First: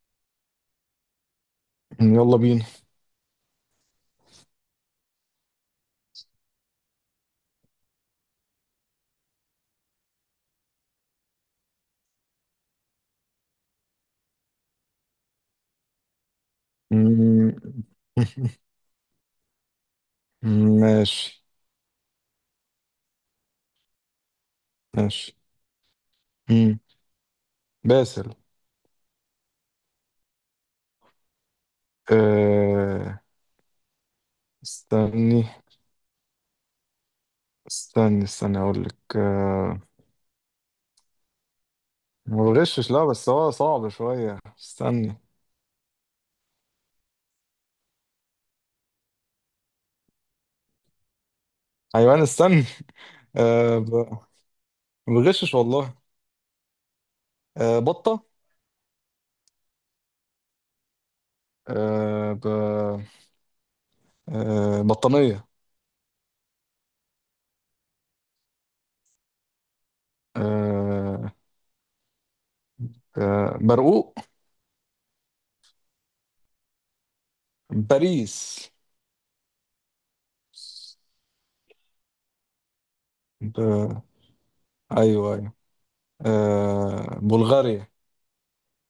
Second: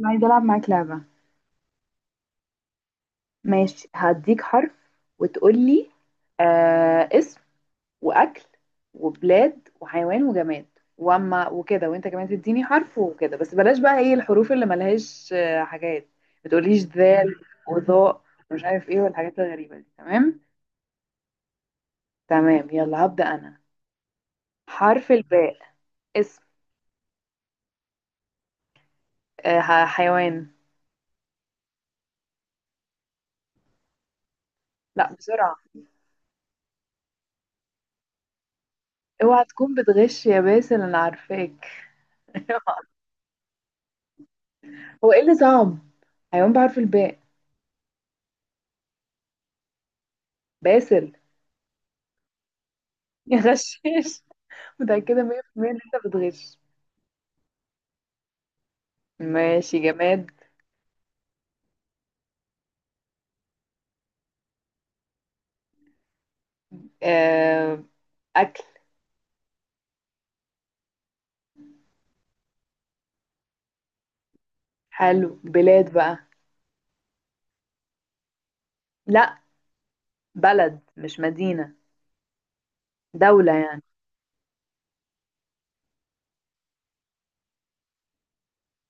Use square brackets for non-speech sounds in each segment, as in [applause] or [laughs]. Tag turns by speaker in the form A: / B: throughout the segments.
A: انا عايزه العب معاك لعبه.
B: يلا بينا.
A: ماشي، هديك حرف وتقولي اسم واكل وبلاد وحيوان وجماد واما وكده، وانت كمان تديني حرف وكده. بس بلاش بقى ايه الحروف اللي ملهاش حاجات. ما تقوليش ذال
B: مم.
A: وظاء
B: [laughs]
A: ومش عارف ايه والحاجات الغريبه دي. تمام.
B: ماشي،
A: تمام يلا هبدا انا. حرف
B: ماشي.
A: الباء. اسم.
B: مم. باسل،
A: حيوان.
B: أه...
A: لا
B: استني،
A: بسرعه.
B: استني، استني، اقول لك.
A: اوعى تكون بتغش يا باسل، انا عارفاك.
B: ما
A: [laughs]
B: بغشش، لا بس هو صعب شوية.
A: هو
B: استني.
A: ايه اللي صعب؟ حيوان بحرف الباء. باسل.
B: حيوان، استني.
A: يا
B: أه...
A: غشاش.
B: ب...
A: [laughs]
B: ما
A: متأكدة
B: بغشش
A: 100% إن
B: والله.
A: أنت بتغش.
B: بطة.
A: ماشي. جماد.
B: أه... ب... بطانية.
A: آه، أكل.
B: أه... برقوق.
A: حلو. بلاد بقى.
B: باريس.
A: لأ، بلد مش مدينة، دولة يعني.
B: ب... ايوه، ايوه، بلغاريا.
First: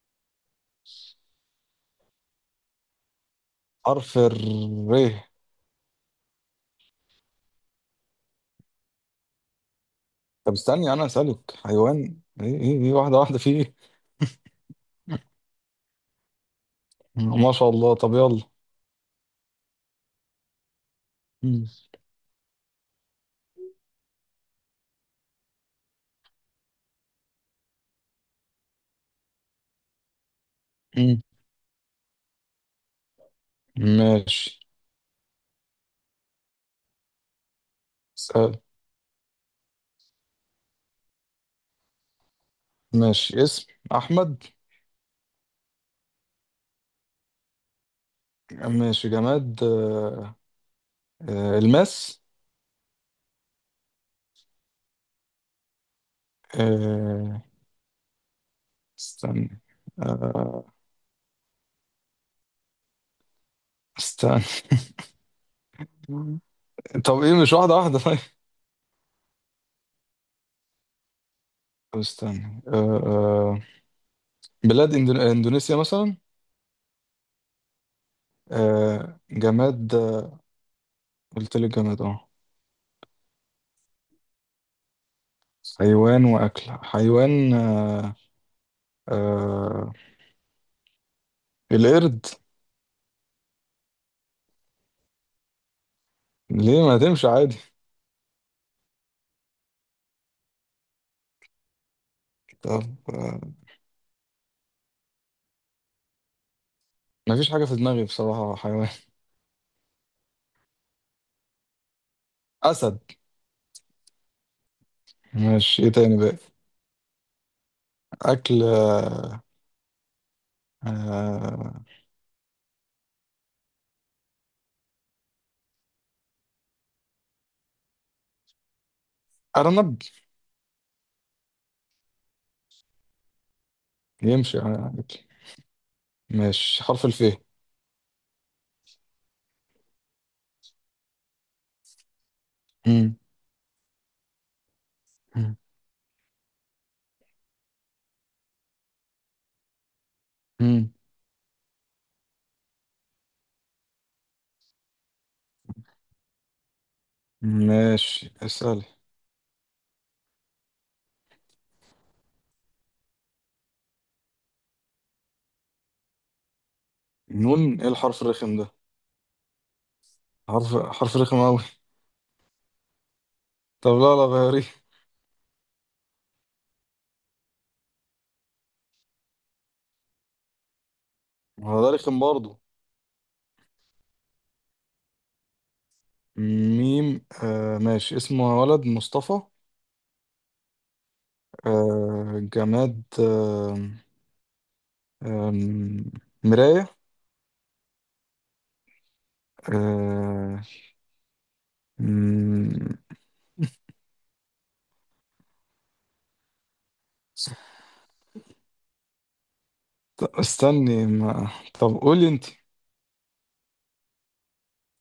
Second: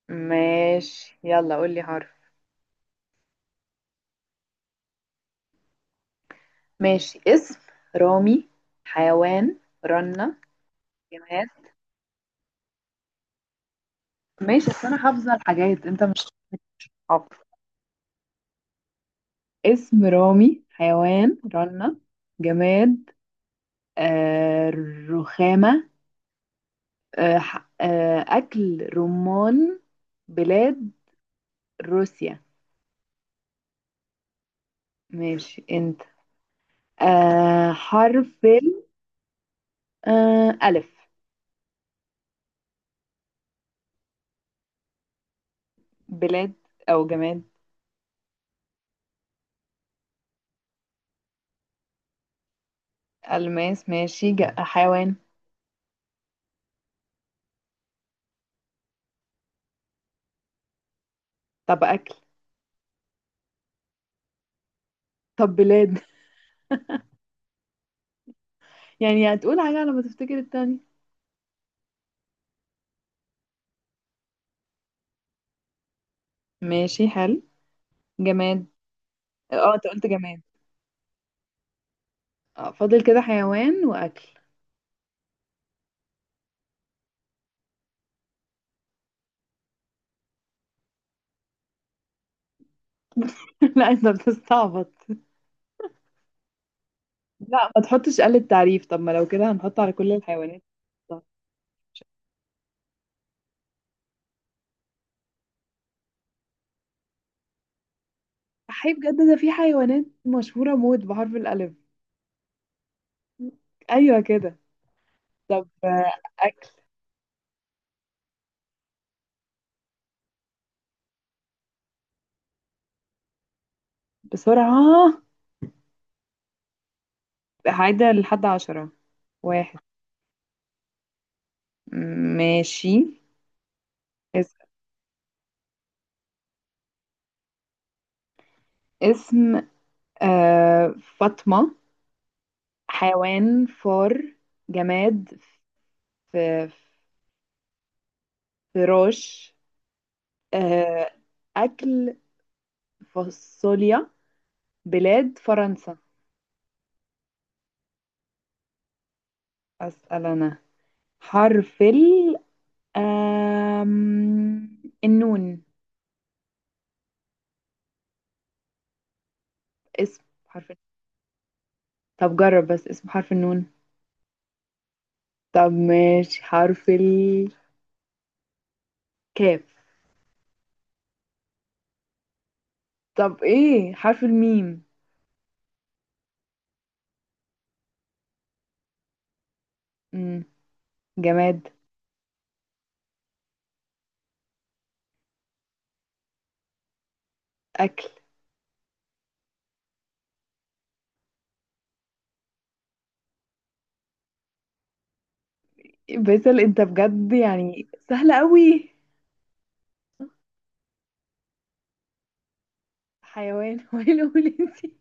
A: ماشي، يلا قولي حرف.
B: حرف الر.
A: ماشي. اسم رامي. حيوان رنة.
B: طب استني انا
A: جماد.
B: اسالك حيوان، ايه ايه ايه، واحده واحده، في ايه؟
A: ماشي، أصل أنا حافظة الحاجات أنت مش حافظ.
B: ما شاء الله، طب يلا.
A: اسم رامي، حيوان
B: مم.
A: رنة. جماد. آه رخامة. أكل رمان. بلاد
B: مم.
A: روسيا.
B: ماشي،
A: ماشي أنت. حرف
B: اسال.
A: ال آه، ألف.
B: ماشي، اسم احمد.
A: بلاد أو جماد.
B: ماشي جماد. الماس.
A: ألماس. ماشي. حيوان.
B: آه استني. آه
A: طب أكل.
B: استني
A: طب بلاد. [laughs]
B: طب ايه، مش واحده واحده؟ طيب،
A: يعني هتقول حاجة على ما تفتكر التاني.
B: طب استني. آه بلاد اندونيسيا مثلا.
A: ماشي، حلو. جماد. اه انت
B: جماد.
A: قلت جماد.
B: قلت لك جماد، اه.
A: اه فاضل كده حيوان وأكل.
B: حيوان واكل، حيوان، آه، القرد.
A: [laughs] لا انت بتستعبط.
B: ليه ما تمشي عادي؟
A: لا، ما تحطش آلة تعريف. طب ما لو كده هنحط على كل الحيوانات.
B: طب، آه، مفيش حاجة في دماغي بصراحة. حيوان،
A: حي بجد، ده في حيوانات مشهورة موت بحرف الألف.
B: أسد.
A: أيوة كده. طب
B: ماشي، إيه تاني بقى؟
A: أكل
B: أكل، آه،
A: بسرعة. عايدة لحد عشرة. واحد.
B: أرنب.
A: ماشي. اسم.
B: يمشي عادي. ماشي حرف الف.
A: اسم فاطمة.
B: مم.
A: حيوان فار. جماد.
B: مم.
A: ف- فراش.
B: مم.
A: آه. أكل فاصوليا. بلاد فرنسا.
B: ماشي، اسألي.
A: أسأل أنا. حرف ال آم، النون.
B: نون؟ إيه الحرف الرخم ده؟
A: اسم حرف.
B: حرف حرف رخم أوي.
A: طب جرب بس، اسمه حرف النون.
B: طب لا، لا، غيريه.
A: طب ماشي، حرف الكاف.
B: هو ده رخم برضه.
A: طب ايه، حرف الميم.
B: ميم، ماشي. اسمه ولد مصطفى.
A: مم. جماد.
B: جماد. آه مراية.
A: اكل.
B: آه... مم،
A: باسل انت بجد يعني سهلة قوي.
B: استني ما... طب قولي انت.
A: حيوان. [laughs] هو ايه اللي أقول انتي.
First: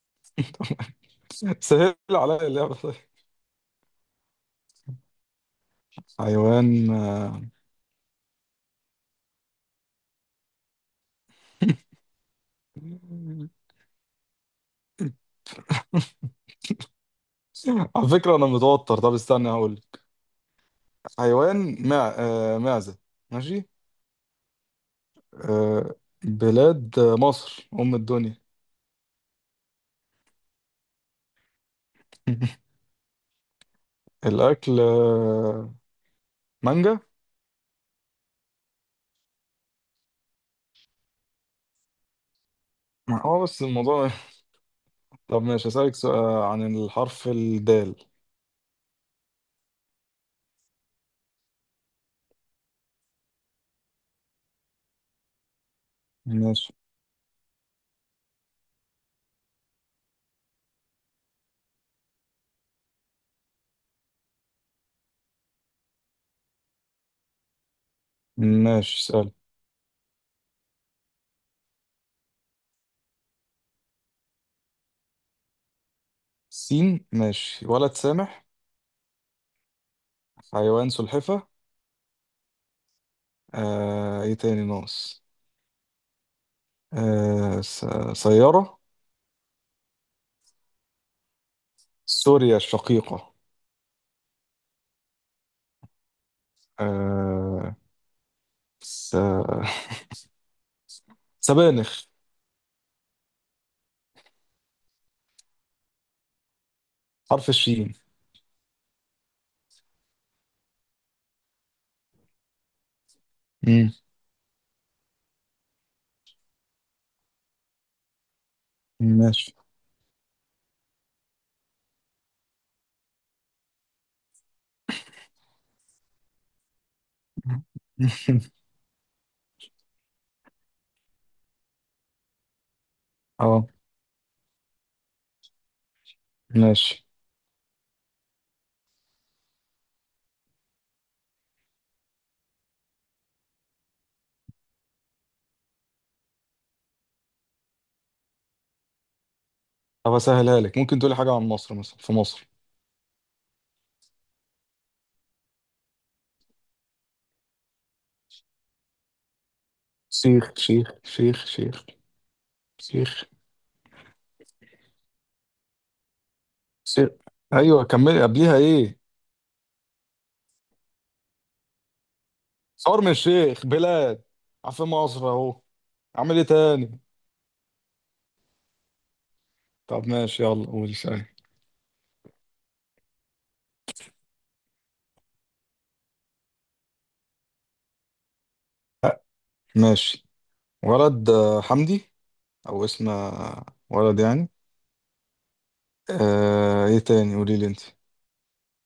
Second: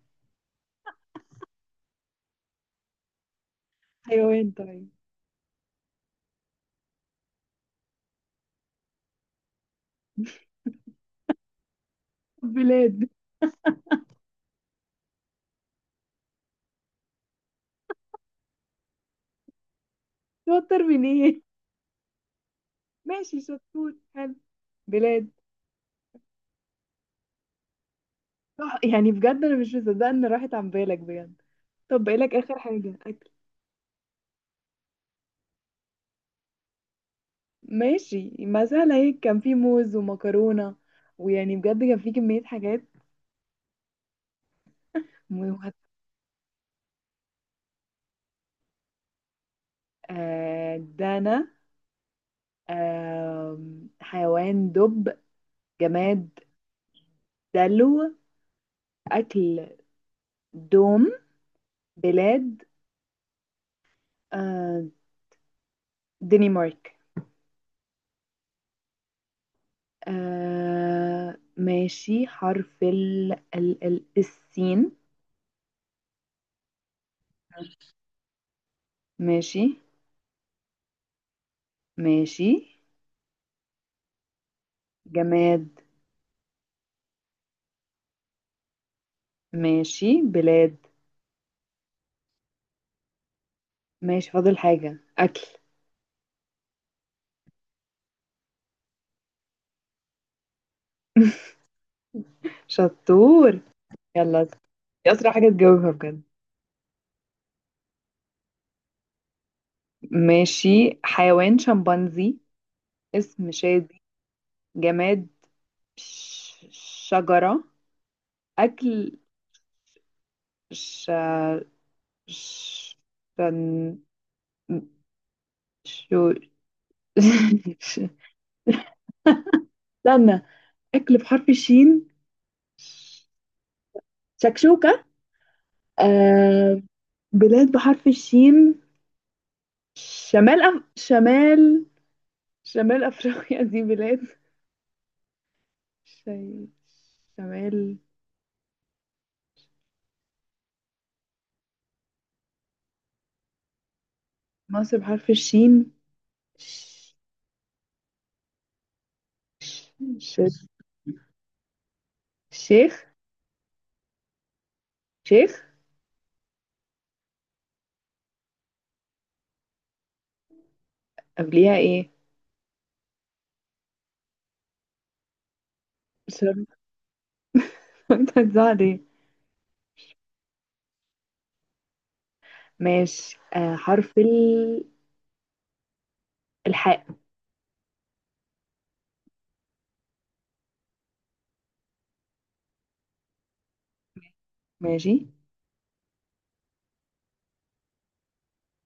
B: [laughs] سهل عليا اللعبة، طيب.
A: حيوان طيب.
B: حيوان،
A: بلاد.
B: على فكرة أنا متوتر. طب استنى هقول لك.
A: شاطر من ايه.
B: حيوان، معزة.
A: ماشي
B: ماشي.
A: شطور، حلو. بلاد.
B: آه... بلاد، مصر أم الدنيا.
A: صح، يعني بجد انا مش مصدقه ان راحت عن بالك بجد. طب بقالك اخر
B: [laughs]
A: حاجه، اكل.
B: الأكل، مانجا.
A: ماشي، ما سهله هيك، كان في موز ومكرونه، ويعني بجد كان في كميه حاجات.
B: اه بس الموضوع. [laughs] طب ماشي،
A: مهم.
B: هسألك سؤال عن الحرف الدال.
A: دانا. آه حيوان دب. جماد
B: ماشي.
A: دلو. أكل دوم. بلاد. آه دنمارك.
B: ماشي سؤال.
A: ماشي، حرف ال ال ال السين.
B: سين. ماشي، ولد سامح.
A: ماشي.
B: حيوان سلحفة.
A: ماشي.
B: ايه تاني ناقص؟
A: جماد.
B: آه س- سيارة.
A: ماشي. بلاد.
B: سوريا الشقيقة.
A: ماشي. فاضل حاجة، أكل.
B: آه س... [laughs]
A: [laughs]
B: سبانخ.
A: شطور. يلا دي أسرع حاجة تجاوبها بجد.
B: حرف الشين.
A: ماشي، حيوان شمبانزي. اسم
B: مم.
A: شادي. جماد. ش- شجرة. أكل.
B: ماشي.
A: ش... ش... شن... شو. [laughs]
B: [laughs]
A: استنى، أكل بحرف الشين.
B: اه
A: شكشوكة. آه...
B: ماشي.
A: بلاد بحرف الشين. شمال أف... شمال شمال أفريقيا. [laughs] دي بلاد. ش... شمال.
B: طب اسهلها لك، ممكن تقولي حاجة عن مصر مثلا، في مصر
A: مصر بحرف الشين. ش... ش...
B: شيخ، شيخ، شيخ، شيخ،
A: شيخ
B: شيخ،
A: شيخ.
B: شيخ. ايوه كملي، قبليها ايه؟
A: قبليها ايه؟
B: شرم الشيخ، بلاد. عارفين مصر اهو. اعمل ايه
A: شرم.
B: تاني؟
A: [laughs] انت هتزعل.
B: طب ماشي، يلا قول سألني.
A: ماشي. آه حرف الحاء.
B: ماشي، ولد حمدي. او اسم ولد يعني.
A: ماشي.
B: ايه تاني؟ قولي لي انت.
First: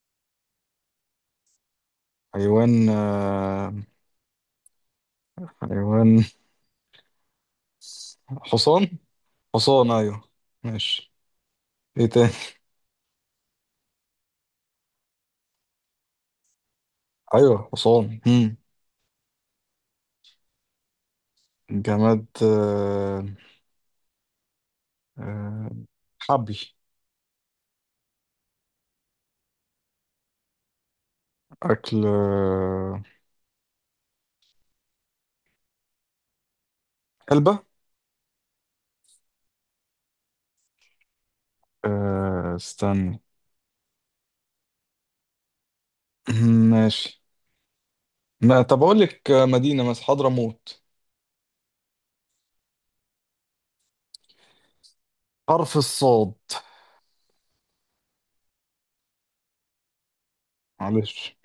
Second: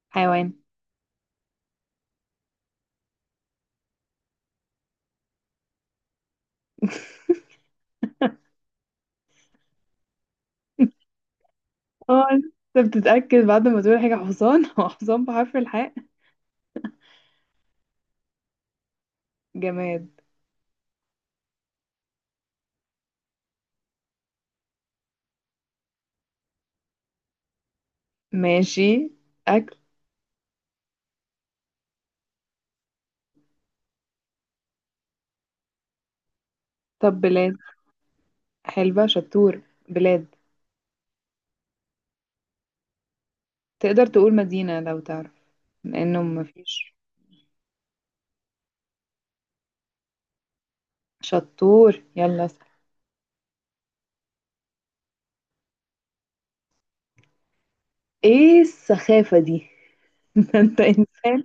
A: حيوان.
B: حيوان، حيوان،
A: [laughs]
B: حصان. حصان، ايوه. ماشي، ايه
A: اه،
B: تاني؟
A: انت بتتأكد بعد ما تقول حاجة حصان. [laughs] هو حصان بحرف الحاء.
B: ايوه، حصان. مم.
A: جماد.
B: جماد، آه حبل.
A: ماشي. أكل.
B: اكل،
A: طب بلاد.
B: علبة.
A: حلبة شطور. بلاد.
B: استنى.
A: تقدر تقول مدينة لو تعرف، لأنه
B: [clears throat]
A: مفيش.
B: ماشي. ما طب اقول لك مدينة، مثلا حضرموت.
A: شطور، يلا اسأل.
B: حرف الصاد.
A: ايه السخافة دي؟ [laughs] ده انت
B: معلش.
A: انسان،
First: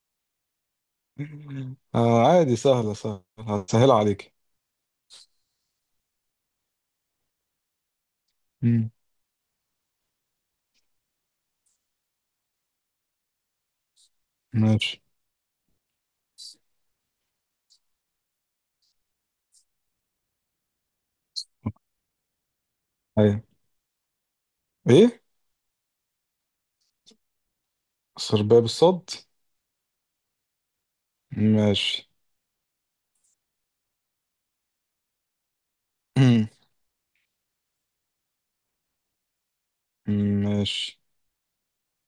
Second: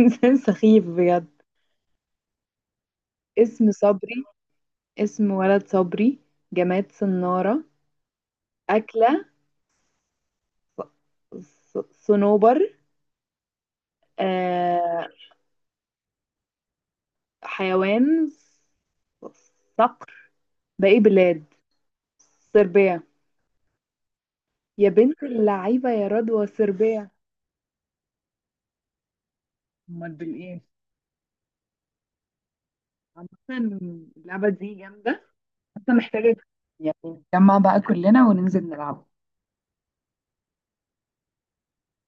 A: انسان سخيف بجد.
B: [laughs] عادي، سهلة، سهلة،
A: اسم
B: هسهلها
A: صبري.
B: عليك.
A: اسم ولد صبري. جماد صنارة.
B: مم.
A: أكلة صنوبر.
B: ماشي.
A: آه. حيوان صقر. باقي بلاد. صربيا.
B: ايوه.
A: يا
B: ايه
A: بنت اللعيبة يا رضوى، صربيا.
B: سرباب الصد؟
A: امال بالايه؟
B: ماشي.
A: عامة اللعبة دي جامدة، بس محتاجة يعني نتجمع بقى كلنا وننزل نلعب.
B: [clears throat] ماشي.